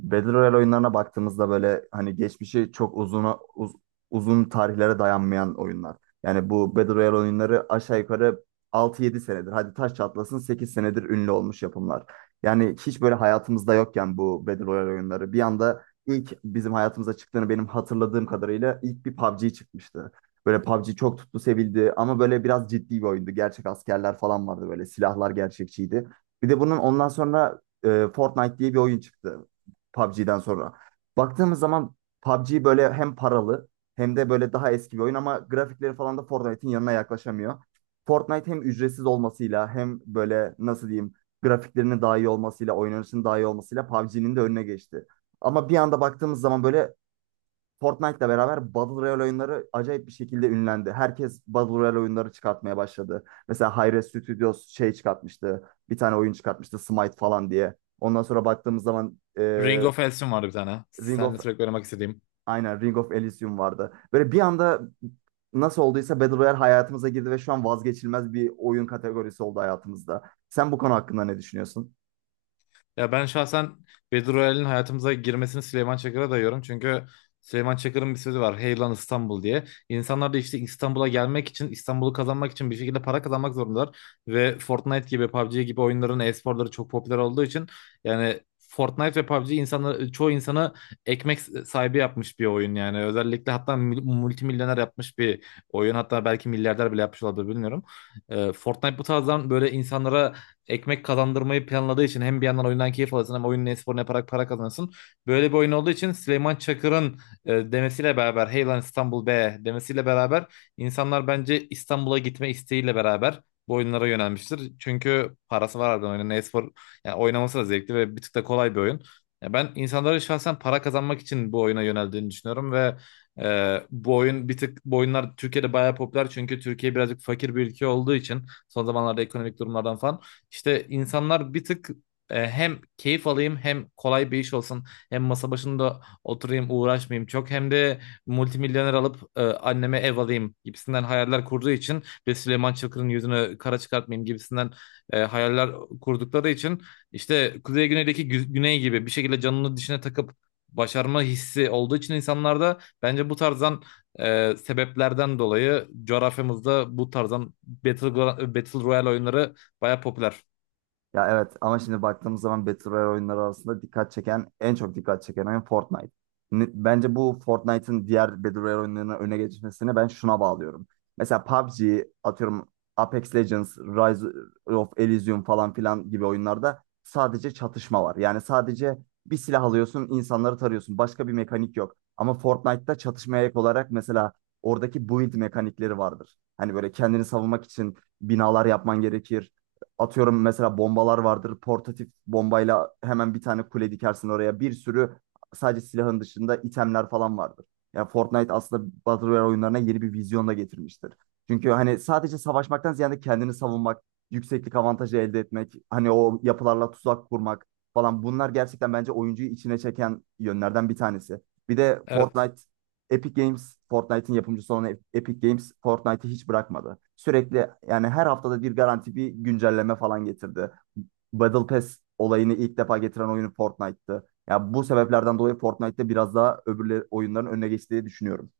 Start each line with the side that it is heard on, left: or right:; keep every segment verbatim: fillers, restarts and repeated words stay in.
right: Battle Royale oyunlarına baktığımızda böyle hani geçmişi çok uzun uzun tarihlere dayanmayan oyunlar. Yani bu Battle Royale oyunları aşağı yukarı altı yedi senedir. Hadi taş çatlasın sekiz senedir ünlü olmuş yapımlar. Yani hiç böyle hayatımızda yokken bu Battle Royale oyunları bir anda ilk bizim hayatımıza çıktığını benim hatırladığım kadarıyla ilk bir P U B G çıkmıştı. Böyle P U B G çok tuttu, sevildi ama böyle biraz ciddi bir oyundu. Gerçek askerler falan vardı böyle silahlar gerçekçiydi. Bir de bunun ondan sonra e, Fortnite diye bir oyun çıktı. P U B G'den sonra. Baktığımız zaman P U B G böyle hem paralı hem de böyle daha eski bir oyun ama grafikleri falan da Fortnite'in yanına yaklaşamıyor. Fortnite hem ücretsiz olmasıyla hem böyle nasıl diyeyim grafiklerinin daha iyi olmasıyla, oynanışının daha iyi olmasıyla P U B G'nin de önüne geçti. Ama bir anda baktığımız zaman böyle Fortnite'la beraber Battle Royale oyunları acayip bir şekilde ünlendi. Herkes Battle Royale oyunları çıkartmaya başladı. Mesela Hi-Rez Studios şey çıkartmıştı. Bir tane oyun çıkartmıştı Smite falan diye. Ondan sonra baktığımız zaman
left: Ring
right: e,
left: of Elsin vardı bir tane.
right: Ring
left: Seninle
right: of
left: sürekli oynamak istediğim.
right: aynen Ring of Elysium vardı. Böyle bir anda nasıl olduysa Battle Royale hayatımıza girdi ve şu an vazgeçilmez bir oyun kategorisi oldu hayatımızda. Sen bu konu hakkında ne düşünüyorsun?
left: Ya ben şahsen Battle Royale'in hayatımıza girmesini Süleyman Çakır'a dayıyorum. Çünkü Süleyman Çakır'ın bir sözü var. Hey lan İstanbul diye. İnsanlar da işte İstanbul'a gelmek için, İstanbul'u kazanmak için bir şekilde para kazanmak zorundalar. Ve Fortnite gibi, P U B G gibi oyunların e-sporları çok popüler olduğu için yani Fortnite ve P U B G insanları, çoğu insanı ekmek sahibi yapmış bir oyun yani. Özellikle hatta mil- multimilyoner yapmış bir oyun. Hatta belki milyarder bile yapmış olabilir bilmiyorum. Ee, Fortnite bu tarzdan böyle insanlara ekmek kazandırmayı planladığı için hem bir yandan oyundan keyif alırsın hem oyunun esporunu yaparak para kazanırsın. Böyle bir oyun olduğu için Süleyman Çakır'ın e, demesiyle beraber hey lan İstanbul be demesiyle beraber insanlar bence İstanbul'a gitme isteğiyle beraber bu oyunlara yönelmiştir. Çünkü parası var, ardından oyunun espor yani oynaması da zevkli ve bir tık da kolay bir oyun. Ya ben insanların şahsen para kazanmak için bu oyuna yöneldiğini düşünüyorum ve ee, bu oyun bir tık bu oyunlar Türkiye'de bayağı popüler, çünkü Türkiye birazcık fakir bir ülke olduğu için, son zamanlarda ekonomik durumlardan falan, işte insanlar bir tık, e, hem keyif alayım, hem kolay bir iş olsun, hem masa başında oturayım uğraşmayayım çok, hem de multimilyoner alıp e, anneme ev alayım gibisinden hayaller kurduğu için ve Süleyman Çakır'ın yüzünü kara çıkartmayayım gibisinden e, hayaller kurdukları için, işte Kuzey Güney'deki gü- Güney gibi bir şekilde canını dişine takıp başarma hissi olduğu için insanlarda, bence bu tarzdan e, sebeplerden dolayı coğrafyamızda bu tarzdan Battle, Gro- Battle Royale oyunları baya popüler.
right: Ya evet ama şimdi baktığımız zaman Battle Royale oyunları arasında dikkat çeken, en çok dikkat çeken oyun Fortnite. Ne- Bence bu Fortnite'ın diğer Battle Royale oyunlarına öne geçmesini ben şuna bağlıyorum. Mesela P U B G, atıyorum Apex Legends, Rise of Elysium falan filan gibi oyunlarda sadece çatışma var. Yani sadece bir silah alıyorsun, insanları tarıyorsun. Başka bir mekanik yok. Ama Fortnite'da çatışmaya ek olarak mesela oradaki build mekanikleri vardır. Hani böyle kendini savunmak için binalar yapman gerekir. Atıyorum mesela bombalar vardır. Portatif bombayla hemen bir tane kule dikersin oraya. Bir sürü sadece silahın dışında itemler falan vardır. Ya Fortnite aslında Battle Royale oyunlarına yeni bir vizyon da getirmiştir. Çünkü hani sadece savaşmaktan ziyade kendini savunmak, yükseklik avantajı elde etmek, hani o yapılarla tuzak kurmak falan bunlar gerçekten bence oyuncuyu içine çeken yönlerden bir tanesi. Bir de
left: Evet.
right: Fortnite Epic Games Fortnite'in yapımcısı olan Epic Games Fortnite'ı hiç bırakmadı. Sürekli yani her haftada bir garanti bir güncelleme falan getirdi. Battle Pass olayını ilk defa getiren oyunu Fortnite'tı. Ya bu sebeplerden dolayı Fortnite'te biraz daha öbürleri oyunların önüne geçtiği düşünüyorum.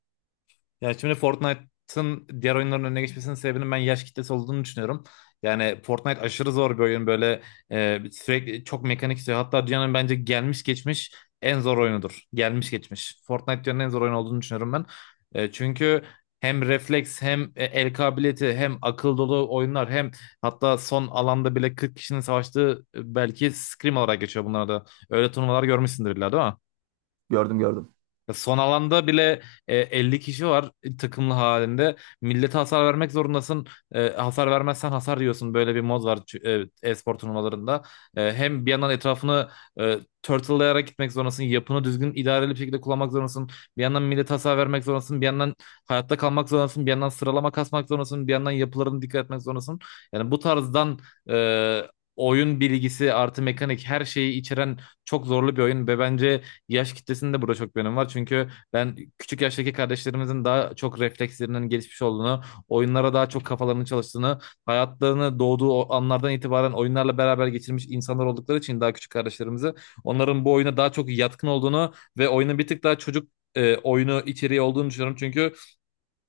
left: Yani şimdi Fortnite'ın diğer oyunların önüne geçmesinin sebebinin ben yaş kitlesi olduğunu düşünüyorum. Yani Fortnite aşırı zor bir oyun, böyle e, sürekli çok mekanik istiyor. Hatta dünyanın bence gelmiş geçmiş en zor oyunudur. Gelmiş geçmiş. Fortnite dünyanın en zor oyunu olduğunu düşünüyorum ben. E, çünkü hem refleks, hem e, el kabiliyeti, hem akıl dolu oyunlar, hem hatta son alanda bile kırk kişinin savaştığı, e, belki scrim olarak geçiyor bunlarda. Öyle turnuvalar görmüşsündür illa, değil mi?
right: Gördüm, gördüm.
left: Son alanda bile e, elli kişi var, e, takımlı halinde. Millete hasar vermek zorundasın. E, hasar vermezsen hasar yiyorsun. Böyle bir mod var çü- e, e-spor turnuvalarında. E, hem bir yandan etrafını e, turtle'layarak gitmek zorundasın. Yapını düzgün, idareli bir şekilde kullanmak zorundasın. Bir yandan millete hasar vermek zorundasın. Bir yandan hayatta kalmak zorundasın. Bir yandan sıralama kasmak zorundasın. Bir yandan yapılarını dikkat etmek zorundasın. Yani bu tarzdan e, oyun bilgisi artı mekanik, her şeyi içeren çok zorlu bir oyun ve bence yaş kitlesinin de burada çok bir önemi var. Çünkü ben küçük yaştaki kardeşlerimizin daha çok reflekslerinin gelişmiş olduğunu, oyunlara daha çok kafalarının çalıştığını, hayatlarını doğduğu o anlardan itibaren oyunlarla beraber geçirmiş insanlar oldukları için, daha küçük kardeşlerimizi, onların bu oyuna daha çok yatkın olduğunu ve oyunun bir tık daha çocuk e, oyunu içeriği olduğunu düşünüyorum. Çünkü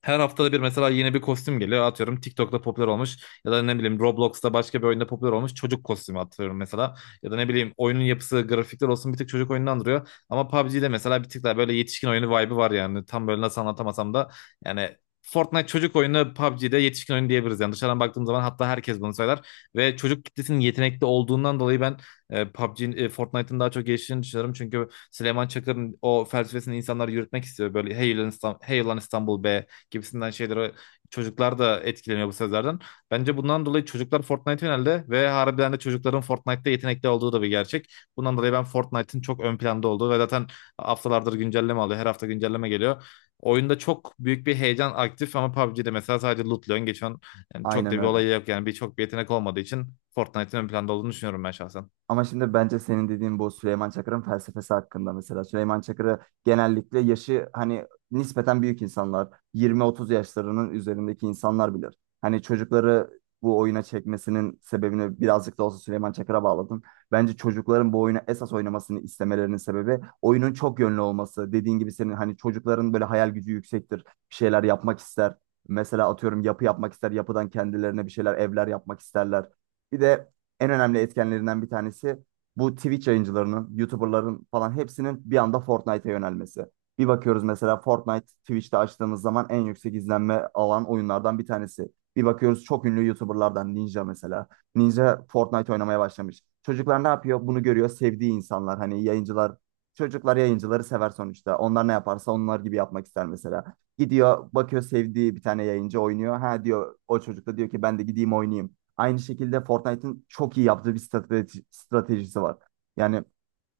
left: her haftada bir mesela yeni bir kostüm geliyor. Atıyorum TikTok'ta popüler olmuş ya da ne bileyim Roblox'ta başka bir oyunda popüler olmuş çocuk kostümü atıyorum mesela. Ya da ne bileyim, oyunun yapısı, grafikler olsun bir tık çocuk oyununu andırıyor. Ama P U B G'de mesela bir tık daha böyle yetişkin oyunu vibe'ı var yani. Tam böyle nasıl anlatamasam da yani Fortnite çocuk oyunu, P U B G'de yetişkin oyunu diyebiliriz. Yani dışarıdan baktığım zaman hatta herkes bunu söyler. Ve çocuk kitlesinin yetenekli olduğundan dolayı ben e, PUBG, e, Fortnite'ın daha çok geliştiğini düşünüyorum. Çünkü Süleyman Çakır'ın o felsefesini insanlar yürütmek istiyor. Böyle hey ulan İstanbul, hey ulan İstanbul be gibisinden şeylere çocuklar da etkileniyor bu sözlerden. Bence bundan dolayı çocuklar Fortnite yöneldi ve harbiden de çocukların Fortnite'da yetenekli olduğu da bir gerçek. Bundan dolayı ben Fortnite'ın çok ön planda olduğu ve zaten haftalardır güncelleme alıyor. Her hafta güncelleme geliyor. Oyunda çok büyük bir heyecan aktif, ama P U B G'de mesela sadece lootluyorsun, geçiyorsun. Yani çok
right: Aynen
left: da bir
right: öyle.
left: olayı yok yani, bir çok bir yetenek olmadığı için Fortnite'ın ön planda olduğunu düşünüyorum ben şahsen.
right: Ama şimdi bence senin dediğin bu Süleyman Çakır'ın felsefesi hakkında mesela. Süleyman Çakır'ı genellikle yaşı hani nispeten büyük insanlar, yirmi otuz yaşlarının üzerindeki insanlar bilir. Hani çocukları bu oyuna çekmesinin sebebini birazcık da olsa Süleyman Çakır'a bağladım. Bence çocukların bu oyunu esas oynamasını istemelerinin sebebi oyunun çok yönlü olması. Dediğin gibi senin hani çocukların böyle hayal gücü yüksektir, bir şeyler yapmak ister. Mesela atıyorum yapı yapmak ister, yapıdan kendilerine bir şeyler, evler yapmak isterler. Bir de en önemli etkenlerinden bir tanesi bu Twitch yayıncılarının, YouTuber'ların falan hepsinin bir anda Fortnite'a yönelmesi. Bir bakıyoruz mesela Fortnite Twitch'te açtığımız zaman en yüksek izlenme alan oyunlardan bir tanesi. Bir bakıyoruz çok ünlü YouTuber'lardan Ninja mesela. Ninja Fortnite oynamaya başlamış. Çocuklar ne yapıyor? Bunu görüyor sevdiği insanlar. Hani yayıncılar, çocuklar yayıncıları sever sonuçta. Onlar ne yaparsa onlar gibi yapmak ister mesela. Gidiyor bakıyor sevdiği bir tane yayıncı oynuyor. Ha diyor o çocuk da diyor ki ben de gideyim oynayayım. Aynı şekilde Fortnite'ın çok iyi yaptığı bir strateji, stratejisi var. Yani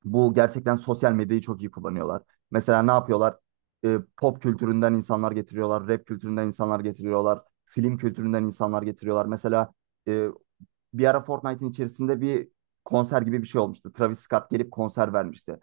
right: bu gerçekten sosyal medyayı çok iyi kullanıyorlar. Mesela ne yapıyorlar? E, pop kültüründen insanlar getiriyorlar, rap kültüründen insanlar getiriyorlar, film kültüründen insanlar getiriyorlar. Mesela e, bir ara Fortnite'ın içerisinde bir konser gibi bir şey olmuştu. Travis Scott gelip konser vermişti.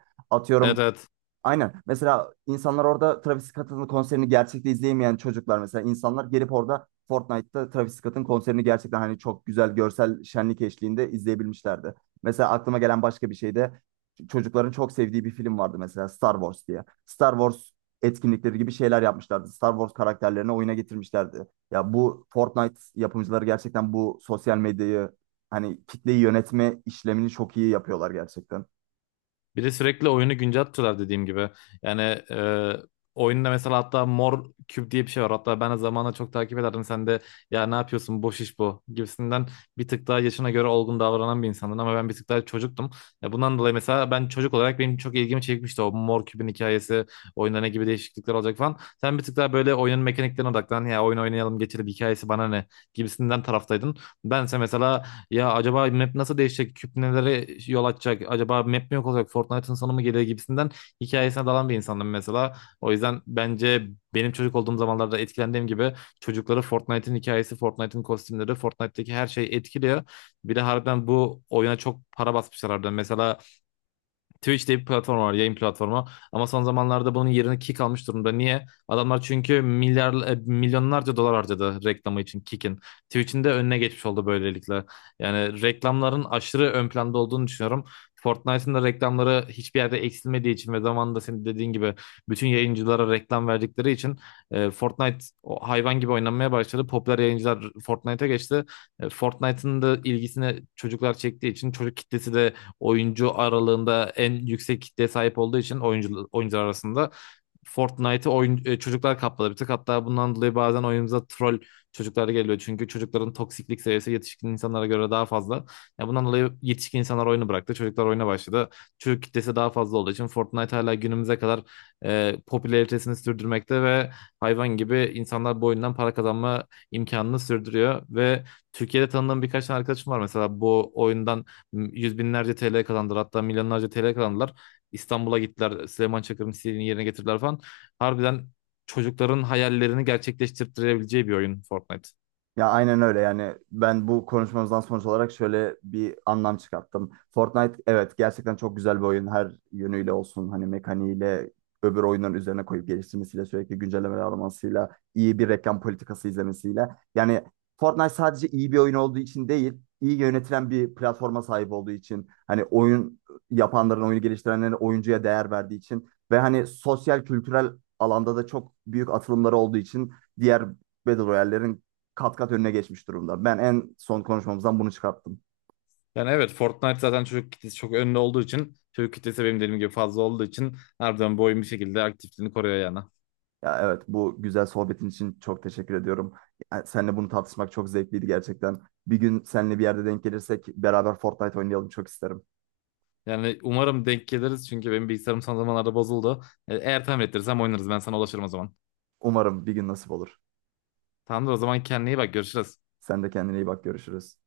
left: Evet,
right: Atıyorum
left: evet.
right: aynen. Mesela insanlar orada Travis Scott'ın konserini gerçekte izleyemeyen çocuklar mesela insanlar gelip orada Fortnite'ta Travis Scott'ın konserini gerçekten hani çok güzel görsel şenlik eşliğinde izleyebilmişlerdi. Mesela aklıma gelen başka bir şey de çocukların çok sevdiği bir film vardı mesela Star Wars diye. Star Wars etkinlikleri gibi şeyler yapmışlardı. Star Wars karakterlerini oyuna getirmişlerdi. Ya bu Fortnite yapımcıları gerçekten bu sosyal medyayı hani kitleyi yönetme işlemini çok iyi yapıyorlar gerçekten.
left: Bir de sürekli oyunu güncel, dediğim gibi. Yani e, oyunda mesela hatta mor küp diye bir şey var. Hatta ben de zamanla çok takip ederdim. Sen de ya ne yapıyorsun boş iş bu gibisinden, bir tık daha yaşına göre olgun davranan bir insandın. Ama ben bir tık daha çocuktum. Ya bundan dolayı mesela ben çocuk olarak, benim çok ilgimi çekmişti o mor küpün hikayesi. Oyunda ne gibi değişiklikler olacak falan. Sen bir tık daha böyle oyunun mekaniklerine odaklan, ya oyun oynayalım geçelim, hikayesi bana ne gibisinden taraftaydın. Bense mesela ya acaba map nasıl değişecek? Küp nelere yol açacak? Acaba map mi yok olacak? Fortnite'ın sonu mu gelir gibisinden hikayesine dalan bir insandım mesela. O yüzden bence benim çocuk olduğum zamanlarda etkilendiğim gibi çocukları Fortnite'ın hikayesi, Fortnite'ın kostümleri, Fortnite'daki her şey etkiliyor. Bir de harbiden bu oyuna çok para basmışlar harbiden. Mesela Twitch diye bir platform var, yayın platformu. Ama son zamanlarda bunun yerini Kick almış durumda. Niye? Adamlar çünkü milyar, e, milyonlarca dolar harcadı reklamı için Kick'in. Twitch'in de önüne geçmiş oldu böylelikle. Yani reklamların aşırı ön planda olduğunu düşünüyorum. Fortnite'ın da reklamları hiçbir yerde eksilmediği için ve zamanında senin dediğin gibi bütün yayıncılara reklam verdikleri için e, Fortnite o hayvan gibi oynanmaya başladı. Popüler yayıncılar Fortnite'a geçti. E, Fortnite'ın da ilgisini çocuklar çektiği için, çocuk kitlesi de oyuncu aralığında en yüksek kitleye sahip olduğu için, oyuncu, oyuncular arasında Fortnite'ı oyun, e, çocuklar kapladı bir tık. Hatta bundan dolayı bazen oyunumuza troll çocuklar geliyor. Çünkü çocukların toksiklik seviyesi yetişkin insanlara göre daha fazla. Ya bundan dolayı yetişkin insanlar oyunu bıraktı. Çocuklar oyuna başladı. Çocuk kitlesi daha fazla olduğu için Fortnite hala günümüze kadar e, popülaritesini sürdürmekte ve hayvan gibi insanlar bu oyundan para kazanma imkanını sürdürüyor ve Türkiye'de tanıdığım birkaç tane arkadaşım var, mesela bu oyundan yüz binlerce T L kazandılar, hatta milyonlarca T L kazandılar. İstanbul'a gittiler, Süleyman Çakır'ın istediğini yerine getirdiler falan. Harbiden çocukların hayallerini gerçekleştirebileceği bir oyun Fortnite.
right: Ya aynen öyle yani ben bu konuşmamızdan sonuç olarak şöyle bir anlam çıkarttım. Fortnite evet gerçekten çok güzel bir oyun her yönüyle olsun hani mekaniğiyle öbür oyunların üzerine koyup geliştirmesiyle sürekli güncellemeler almasıyla iyi bir reklam politikası izlemesiyle. Yani Fortnite sadece iyi bir oyun olduğu için değil iyi yönetilen bir platforma sahip olduğu için hani oyun yapanların oyunu geliştirenlerin oyuncuya değer verdiği için ve hani sosyal kültürel alanda da çok büyük atılımları olduğu için diğer Battle Royale'lerin kat kat önüne geçmiş durumda. Ben en son konuşmamızdan bunu çıkarttım.
left: Yani evet, Fortnite zaten çocuk kitlesi çok önde olduğu için, çocuk kitlesi benim dediğim gibi fazla olduğu için, harbiden bu oyun bir şekilde aktifliğini koruyor yani.
right: Ya evet bu güzel sohbetin için çok teşekkür ediyorum. Yani seninle bunu tartışmak çok zevkliydi gerçekten. Bir gün seninle bir yerde denk gelirsek beraber Fortnite oynayalım çok isterim.
left: Yani umarım denk geliriz çünkü benim bilgisayarım son zamanlarda bozuldu. E, Eğer tamir ettirirsem oynarız, ben sana ulaşırım o zaman.
right: Umarım bir gün nasip olur.
left: Tamamdır, o zaman kendine iyi bak, görüşürüz.
right: Sen de kendine iyi bak, görüşürüz.